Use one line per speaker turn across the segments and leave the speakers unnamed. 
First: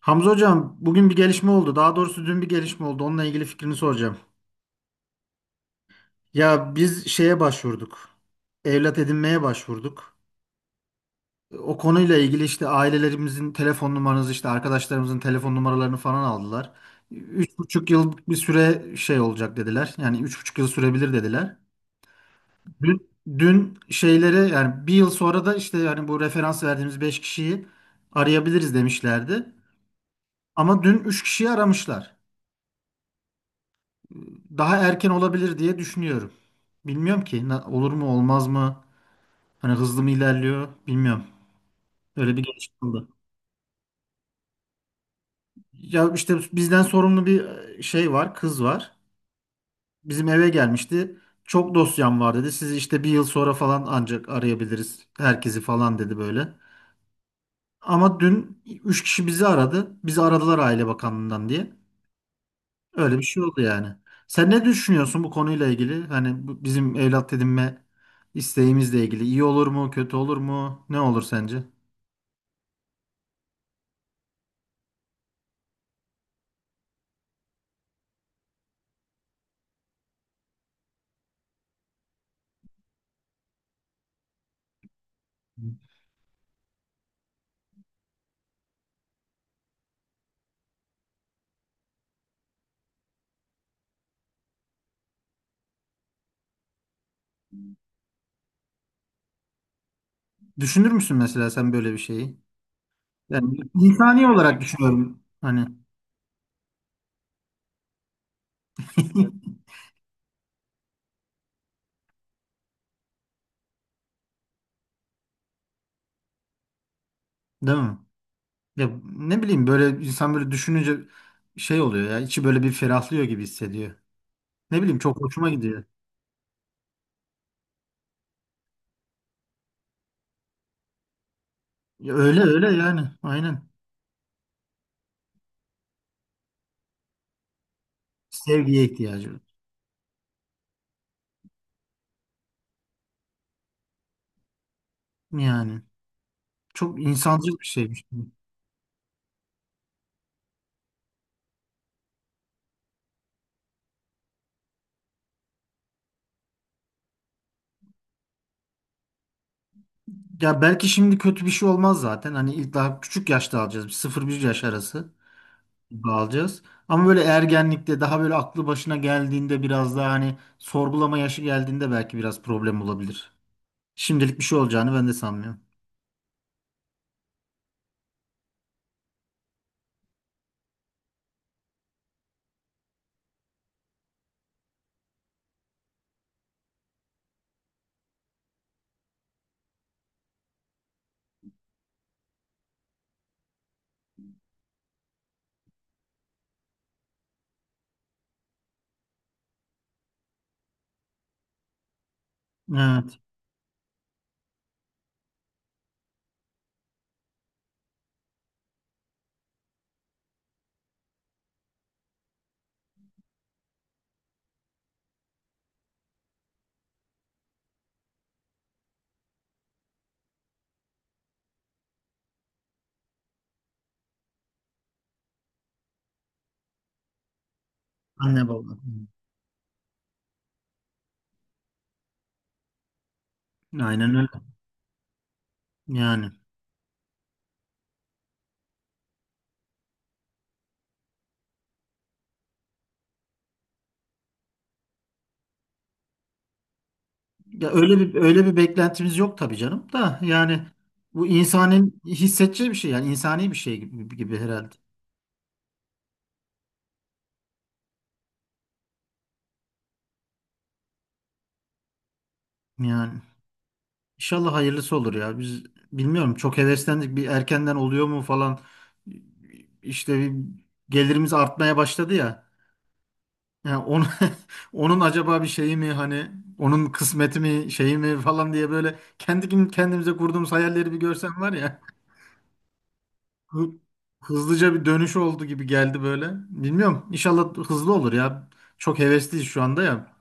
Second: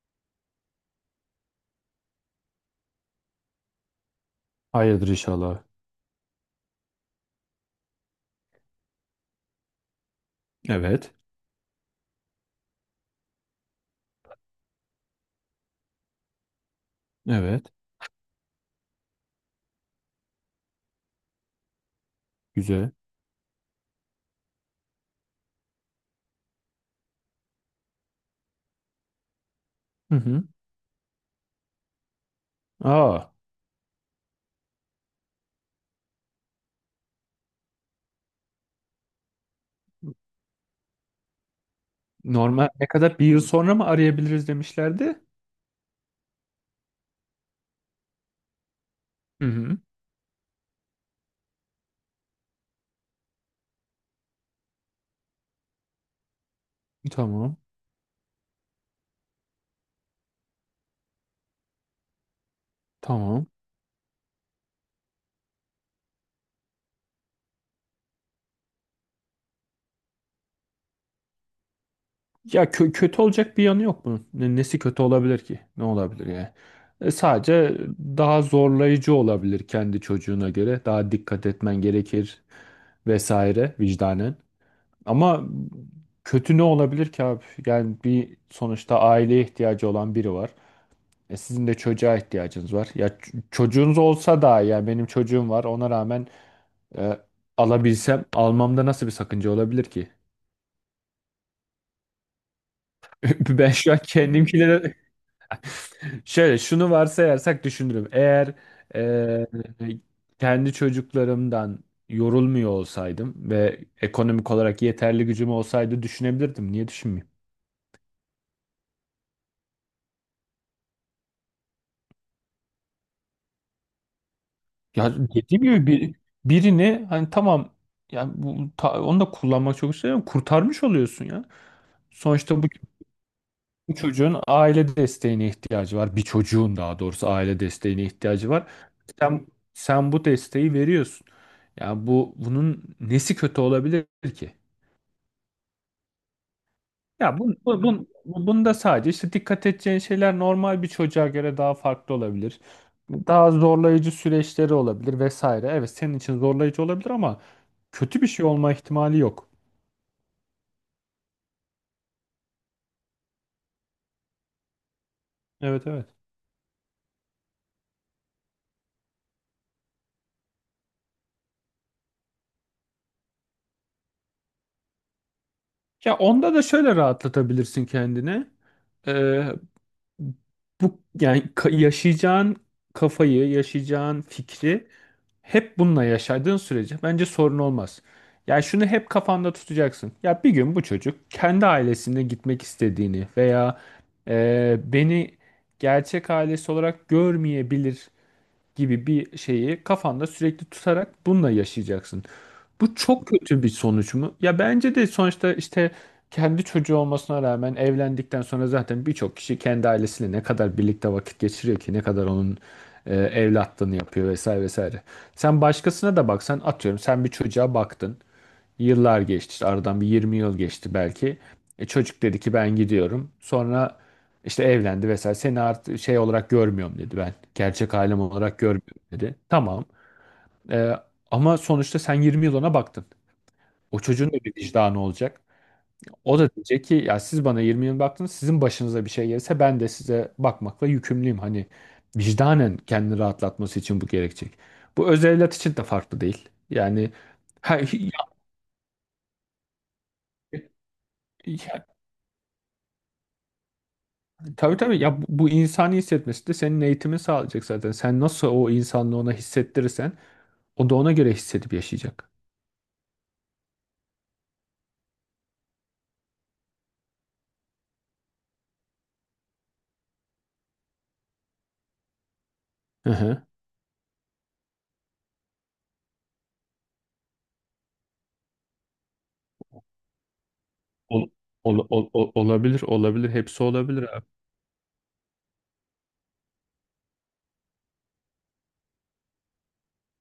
Hamza hocam bugün bir gelişme oldu. Daha doğrusu dün bir gelişme oldu. Onunla ilgili fikrini soracağım.
Hayırdır inşallah.
Ya biz şeye başvurduk. Evlat edinmeye başvurduk.
Evet.
O konuyla ilgili işte ailelerimizin telefon numaranızı işte arkadaşlarımızın telefon numaralarını falan aldılar. Üç
Evet.
buçuk yıl bir süre şey olacak dediler. Yani 3,5 yıl sürebilir dediler.
Güzel.
Dün, dün şeylere yani bir yıl sonra da işte yani bu referans verdiğimiz beş kişiyi arayabiliriz demişlerdi.
Hı hı.
Ama dün üç kişiyi aramışlar.
Aa,
Daha erken olabilir diye düşünüyorum. Bilmiyorum ki olur mu olmaz mı? Hani hızlı mı ilerliyor bilmiyorum. Öyle bir
normal ne
gelişme oldu.
kadar, bir yıl sonra mı arayabiliriz demişlerdi?
Ya işte bizden sorumlu bir şey var, kız var.
Hı hı.
Bizim eve gelmişti. Çok dosyam var dedi. Sizi işte bir yıl sonra falan ancak arayabiliriz herkesi falan dedi böyle.
Tamam.
Ama dün 3 kişi bizi aradı. Bizi aradılar Aile Bakanlığı'ndan diye. Öyle bir şey
Tamam.
oldu yani. Sen ne düşünüyorsun bu konuyla ilgili? Hani bu bizim evlat edinme isteğimizle ilgili. İyi olur mu, kötü olur mu? Ne olur sence?
Ya kötü olacak bir yanı yok bunun. Nesi kötü olabilir ki? Ne olabilir yani? Sadece daha zorlayıcı olabilir kendi çocuğuna göre. Daha dikkat etmen gerekir vesaire, vicdanen. Ama kötü ne olabilir ki abi? Yani bir sonuçta aileye ihtiyacı olan biri var. Sizin de çocuğa ihtiyacınız var. Ya çocuğunuz olsa da, yani benim çocuğum var. Ona rağmen e, alabilsem, almamda nasıl bir sakınca olabilir ki?
Düşünür müsün mesela sen böyle bir şeyi? Yani
Ben şu an
insani olarak
kendimkilere…
düşünüyorum. Hani
Şöyle, şunu varsayarsak düşünürüm. Eğer e, kendi çocuklarımdan yorulmuyor olsaydım ve ekonomik olarak yeterli gücüm olsaydı, düşünebilirdim. Niye düşünmeyeyim?
değil mi? Ya ne bileyim böyle insan böyle düşününce şey oluyor ya içi böyle bir ferahlıyor gibi hissediyor. Ne bileyim
Ya
çok hoşuma
dediğim
gidiyor.
gibi birini hani, tamam, yani onu da kullanmak çok istiyorum. Kurtarmış oluyorsun ya.
Ya öyle
Sonuçta bu
öyle yani aynen.
Bu çocuğun aile desteğine ihtiyacı var. Bir çocuğun, daha doğrusu, aile desteğine ihtiyacı var.
Sevgiye ihtiyacı var.
Sen sen bu desteği veriyorsun. Ya bunun nesi kötü olabilir ki?
Yani çok
Ya bun,
insancıl bir
bu,
şeymiş.
bun, bu- bunda sadece işte dikkat edeceğin şeyler normal bir çocuğa göre daha farklı olabilir. Daha zorlayıcı süreçleri olabilir vesaire. Evet, senin için zorlayıcı olabilir ama kötü bir şey olma ihtimali yok.
Ya belki şimdi kötü bir şey olmaz zaten. Hani ilk daha küçük yaşta alacağız. Bir sıfır 1 yaş arası
Evet, evet.
gibi alacağız. Ama böyle ergenlikte daha böyle aklı başına geldiğinde biraz daha hani sorgulama yaşı geldiğinde belki biraz problem olabilir. Şimdilik bir şey olacağını ben de sanmıyorum.
Ya onda da şöyle rahatlatabilirsin kendini. Ee, Bu, yani yaşayacağın fikri, hep bununla yaşadığın sürece bence sorun olmaz. Yani şunu hep kafanda tutacaksın. Ya bir gün bu çocuk kendi ailesine gitmek istediğini veya beni gerçek ailesi olarak görmeyebilir gibi bir şeyi kafanda sürekli tutarak bununla yaşayacaksın. Bu
Evet.
çok kötü bir sonuç mu? Ya bence de, sonuçta işte kendi çocuğu olmasına rağmen evlendikten sonra zaten birçok kişi kendi ailesiyle ne kadar birlikte vakit geçiriyor ki, ne kadar onun evlatlığını yapıyor vesaire vesaire. Sen başkasına da baksan, atıyorum, sen bir çocuğa baktın. Yıllar geçti işte, aradan bir 20 yıl geçti belki. Çocuk dedi ki ben gidiyorum. Sonra işte evlendi vesaire. Seni artık şey olarak görmüyorum dedi, ben gerçek ailem
Anne
olarak
baba.
görmüyorum dedi. Tamam. E, Ama sonuçta sen 20 yıl ona baktın. O
Aynen öyle.
çocuğun da bir vicdanı olacak.
Yani
O da diyecek ki ya, siz bana 20 yıl baktınız, sizin başınıza bir şey gelirse ben de size bakmakla yükümlüyüm. Hani vicdanen kendini rahatlatması için bu gerekecek. Bu öz evlat için de farklı değil. Yani
ya
ha, ya,
öyle bir beklentimiz yok tabii canım da yani bu
ya-
insanın hissedeceği bir şey yani insani bir şey gibi, gibi herhalde.
tabii tabii, ya bu insani hissetmesi de senin eğitimin sağlayacak zaten. Sen nasıl o insanlığı ona hissettirirsen, o da ona göre hissedip yaşayacak.
Yani İnşallah hayırlısı olur ya. Biz bilmiyorum çok heveslendik. Bir erkenden oluyor mu falan. İşte bir gelirimiz artmaya başladı ya.
Hı hı.
Yani onu, onun acaba bir şeyi mi hani onun kısmeti mi şeyi mi falan diye böyle kendi kendimize kurduğumuz hayalleri bir
Ol,
görsen var ya.
olabilir, olabilir. Hepsi
Hı-
olabilir abi.
Hızlıca bir dönüş oldu gibi geldi böyle. Bilmiyorum. İnşallah hızlı olur ya. Çok hevesliyiz şu anda ya.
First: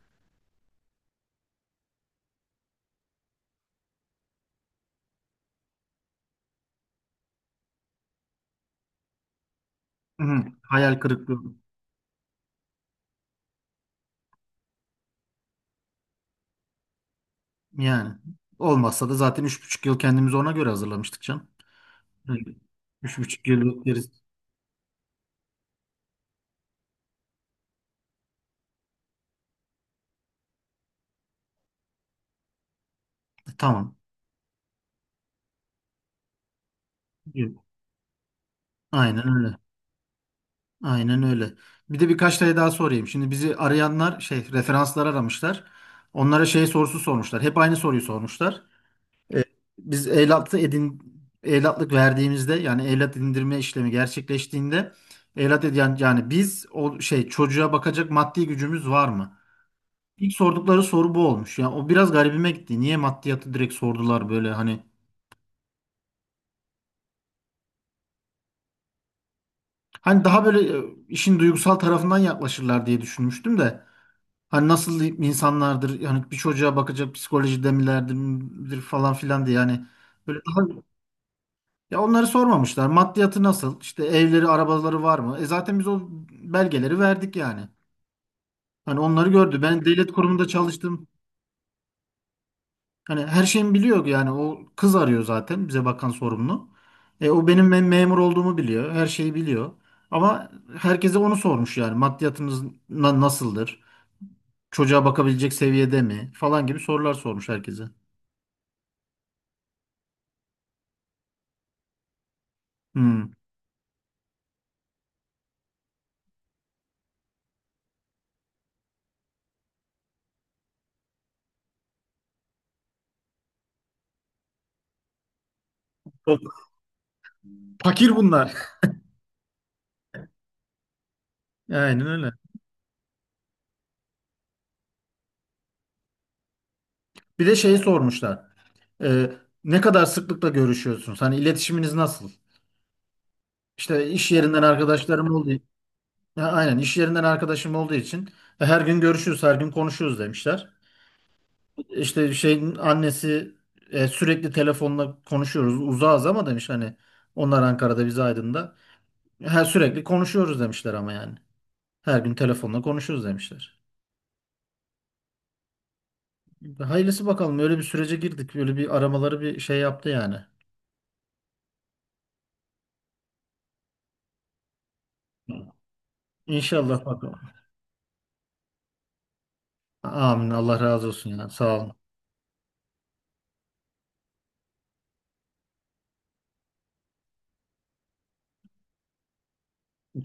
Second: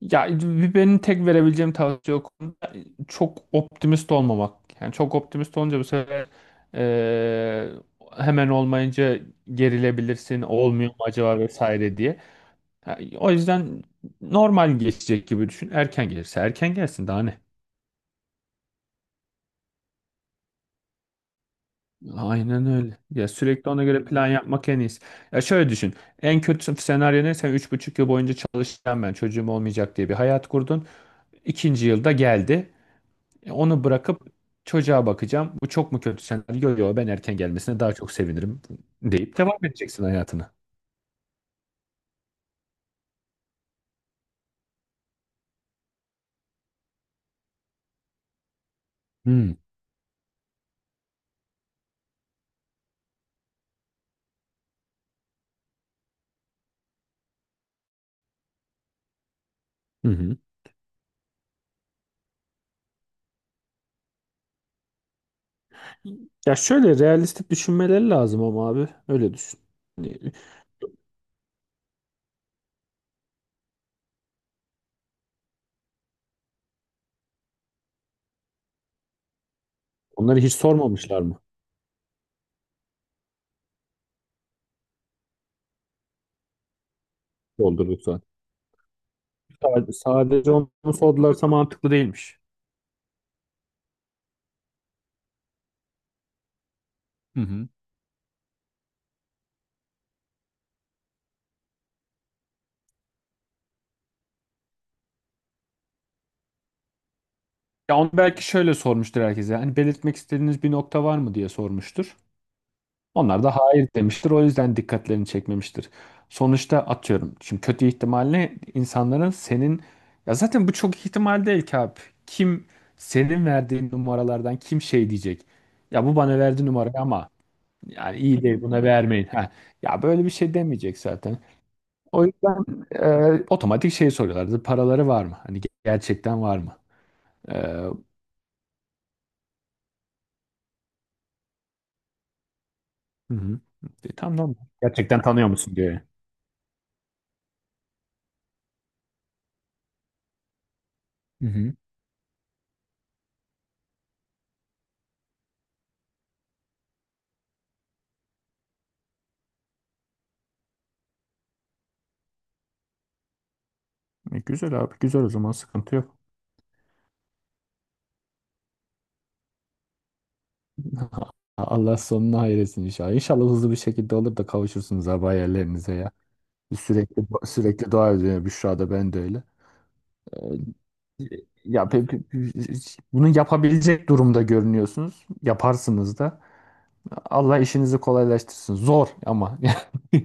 Ya, bir benim tek verebileceğim tavsiye o konuda çok optimist olmamak. Yani çok optimist olunca bu sefer eee, hemen olmayınca gerilebilirsin,
Hı,
olmuyor mu
hayal kırıklığı
acaba vesaire diye. Ha, o yüzden normal geçecek gibi düşün. Erken gelirse erken gelsin, daha ne?
yani. Olmazsa da zaten 3,5 yıl kendimizi ona göre hazırlamıştık canım. Hı.
Aynen öyle.
Üç
Ya
buçuk
sürekli ona
yıllık
göre
gerisi.
plan yapmak en iyisi. Ya şöyle düşün. En kötü senaryo ne? Sen üç buçuk yıl boyunca çalışacağım ben, çocuğum olmayacak diye bir hayat kurdun. İkinci yılda geldi. Onu
Tamam.
bırakıp çocuğa bakacağım. Bu çok mu kötü senaryo? Yok, ben erken
Yok.
gelmesine daha çok sevinirim
Aynen
deyip
öyle.
devam edeceksin hayatına.
Aynen öyle. Bir de birkaç tane daha sorayım. Şimdi bizi arayanlar şey referanslar aramışlar. Onlara şey sorusu sormuşlar. Hep aynı soruyu sormuşlar. Ee,
Hmm.
biz evlatlık verdiğimizde yani evlat edindirme işlemi gerçekleştiğinde evlat edin yani yani biz o şey çocuğa bakacak maddi gücümüz var mı?
Hı
İlk
hı.
sordukları soru bu olmuş. Yani o biraz garibime gitti. Niye maddiyatı direkt sordular böyle hani
Ya şöyle realistik düşünmeleri lazım ama abi. Öyle düşün. Hani…
Hani Daha böyle işin duygusal tarafından yaklaşırlar diye düşünmüştüm de. Hani nasıl insanlardır yani bir çocuğa bakacak psikolojide milerdir midir falan filan diye yani böyle
Onları hiç
daha
sormamışlar mı?
ya onları sormamışlar. Maddiyatı nasıl? İşte evleri, arabaları var mı? E zaten biz o belgeleri verdik yani.
Doldurduk zaten.
Hani onları gördü. Ben
Sadece
devlet kurumunda
sadece onu
çalıştım.
sordularsa mantıklı değilmiş.
Hani her şeyimi biliyor yani o kız arıyor zaten bize bakan sorumlu.
Hı
O benim
hı.
memur olduğumu biliyor. Her şeyi biliyor. Ama herkese onu sormuş yani maddiyatınız nasıldır? Çocuğa bakabilecek seviyede mi falan gibi sorular sormuş herkese.
Ya onu belki şöyle sormuştur herkese. Hani belirtmek istediğiniz bir nokta var mı diye sormuştur.
Hmm.
Onlar da hayır demiştir. O yüzden dikkatlerini çekmemiştir. Sonuçta, atıyorum, şimdi kötü ihtimalle insanların senin… Ya zaten bu çok ihtimal değil ki abi. Kim senin verdiğin numaralardan, kim şey diyecek? Ya bu bana
Çok
verdi numarayı ama
fakir
yani iyi
bunlar.
değil, buna vermeyin. Ha. Ya böyle bir şey demeyecek zaten.
Aynen
O
öyle.
yüzden otomatik şey soruyorlardı. Paraları var mı? Hani gerçekten var mı?
Bir de şeyi
Hı
sormuşlar. Ee, ne kadar sıklıkla görüşüyorsunuz? Hani iletişiminiz nasıl?
hı.
İşte iş
Tamam, tamam.
yerinden
Gerçekten
arkadaşlarım
tanıyor
olduğu.
musun diye.
Ha, aynen, iş yerinden arkadaşım olduğu için her gün görüşüyoruz, her gün konuşuyoruz demişler.
Hı hı.
İşte şeyin annesi sürekli telefonla konuşuyoruz. Uzağız ama demiş hani onlar Ankara'da biz Aydın'da. Her sürekli konuşuyoruz demişler ama yani. Her gün telefonla konuşuyoruz demişler.
Güzel abi, güzel, o zaman sıkıntı yok.
Hayırlısı bakalım. Öyle bir sürece girdik. Öyle bir aramaları bir şey yaptı yani.
Allah sonunu hayretsin inşallah. İnşallah hızlı bir şekilde olur da kavuşursunuz abi hayallerinize ya.
İnşallah
Sürekli
bakalım.
sürekli dua ediyor Büşra da, ben de öyle. Ee,
Amin. Allah razı olsun ya. Sağ
Ya
olun.
bunu yapabilecek durumda görünüyorsunuz. Yaparsınız da. Allah işinizi kolaylaştırsın. Zor ama.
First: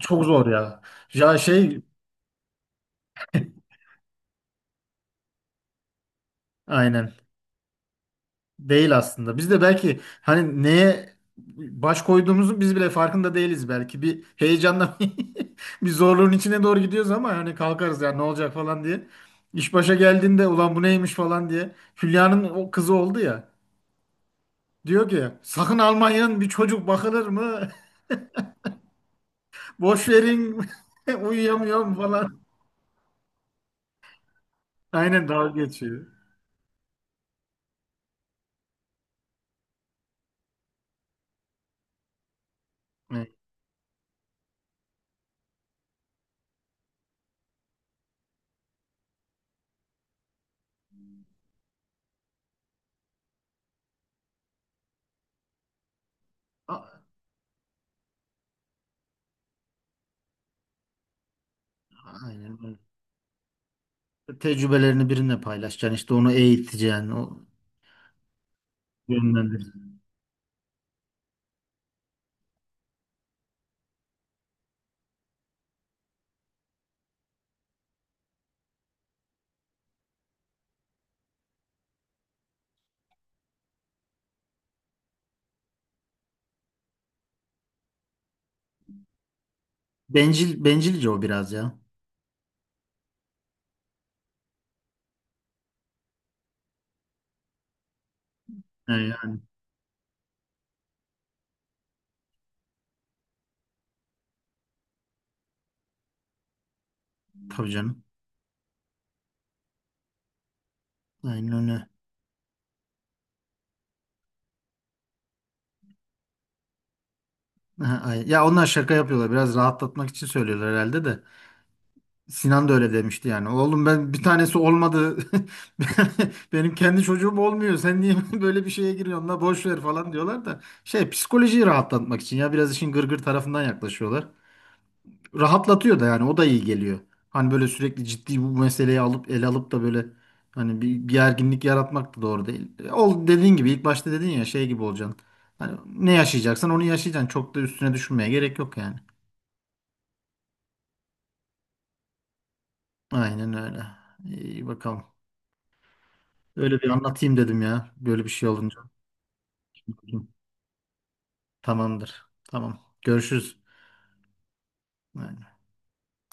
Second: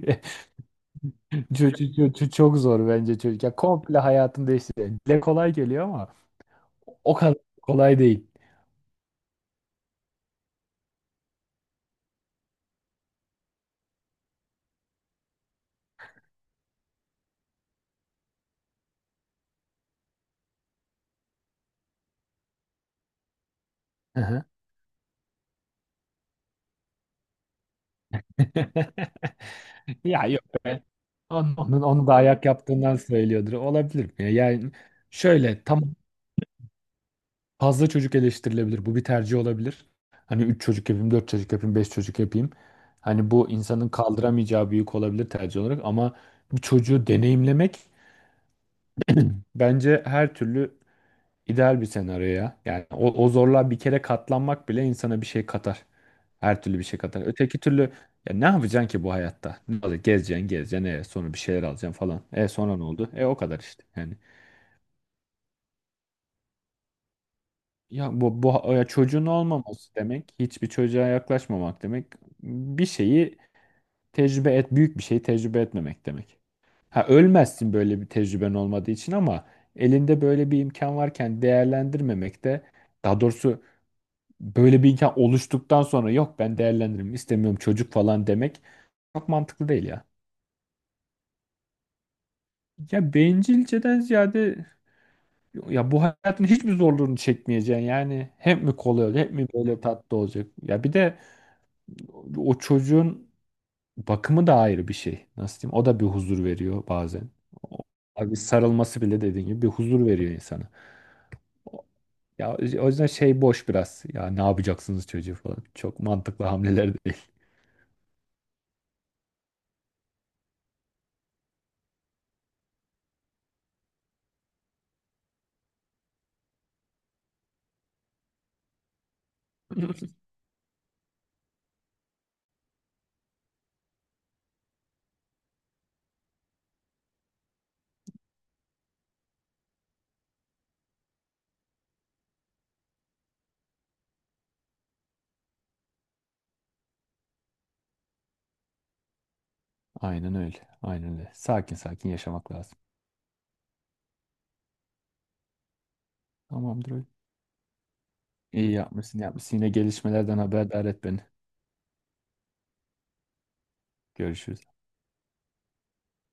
Çok zor ya. Ya
Çok,
şey
çok, çok çok zor bence, çocuk. Ya komple hayatını değiştiriyor. Dile kolay geliyor ama
aynen
o kadar kolay değil.
değil aslında. Biz de belki hani neye baş koyduğumuzu biz bile farkında değiliz belki. Bir heyecanla bir zorluğun içine doğru gidiyoruz ama hani kalkarız ya ne olacak falan diye. İş başa geldiğinde ulan bu neymiş falan diye. Hülya'nın o kızı oldu ya.
Hı hı.
Diyor ki sakın Almanya'nın bir çocuk bakılır mı? Boş
Ya yok
verin
be. Onun, onun,
uyuyamıyorum
onu da
falan.
ayak yaptığından söylüyordur. Olabilir mi ya? Yani
Aynen dalga
şöyle, tam
geçiyor.
fazla çocuk eleştirilebilir. Bu bir tercih olabilir. Hani 3 çocuk yapayım, 4 çocuk yapayım, 5 çocuk yapayım.
Evet.
Hani bu insanın kaldıramayacağı büyük olabilir tercih olarak ama bir çocuğu deneyimlemek bence her türlü ideal bir senaryo ya. Yani o zorluğa bir kere katlanmak bile insana bir şey katar. Her türlü bir şey
A-
katar. Öteki türlü ya ne yapacaksın ki bu hayatta? Ne olacak? Gezeceksin, gezeceksin. Sonra bir şeyler alacaksın falan. E
Aynen
sonra
öyle.
ne oldu? E o kadar işte. Yani
Tecrübelerini birine paylaşacaksın, işte onu eğiteceksin, o
ya bu, bu ya çocuğun
yönlendireceksin.
olmaması demek, hiçbir çocuğa yaklaşmamak demek. Bir şeyi tecrübe et, Büyük bir şeyi tecrübe etmemek demek. Ha, ölmezsin böyle bir tecrüben olmadığı için ama elinde böyle bir imkan varken değerlendirmemek de, daha doğrusu, böyle bir imkan oluştuktan sonra yok, ben değerlendiririm, istemiyorum çocuk falan demek, çok mantıklı değil ya.
Bencilce o biraz ya.
Ya bencilceden ziyade, ya bu hayatın hiçbir zorluğunu çekmeyeceksin, yani hep mi kolay
Yani,
olacak, hep
yani
mi böyle tatlı olacak? Ya bir de o çocuğun bakımı da ayrı bir şey, nasıl diyeyim, o da bir huzur veriyor bazen.
tabii
O-
canım.
Abi, sarılması bile, dediğin gibi, bir huzur veriyor insana.
Aynen
O-
öyle.
Ya, o yüzden şey, boş biraz. Ya ne yapacaksınız çocuğu falan. Çok mantıklı hamleler değil.
Aha, aynen. Ya onlar şaka yapıyorlar. Biraz rahatlatmak için söylüyorlar herhalde de. Sinan da öyle demişti yani. Oğlum ben bir tanesi olmadı. Benim kendi çocuğum olmuyor. Sen niye böyle bir şeye giriyorsun la boş ver falan diyorlar da. Şey psikolojiyi rahatlatmak için ya biraz işin gırgır tarafından yaklaşıyorlar. Rahatlatıyor da yani o da iyi geliyor. Hani böyle sürekli ciddi bu meseleyi alıp ele alıp da böyle hani bir gerginlik yaratmak da doğru değil. Ol dediğin gibi ilk başta dedin ya şey gibi olacaksın. Hani ne yaşayacaksan onu yaşayacaksın. Çok da üstüne düşünmeye gerek yok yani.
Aynen öyle. Aynen öyle. Sakin sakin yaşamak lazım.
Aynen öyle. İyi bakalım. Öyle bir
Tamamdır öyle.
anlatayım dedim ya. Böyle bir şey
İyi
olunca.
yapmışsın, yapmışsın. Yine gelişmelerden haberdar et beni.
Tamamdır. Tamam. Görüşürüz.
Görüşürüz.
Aynen.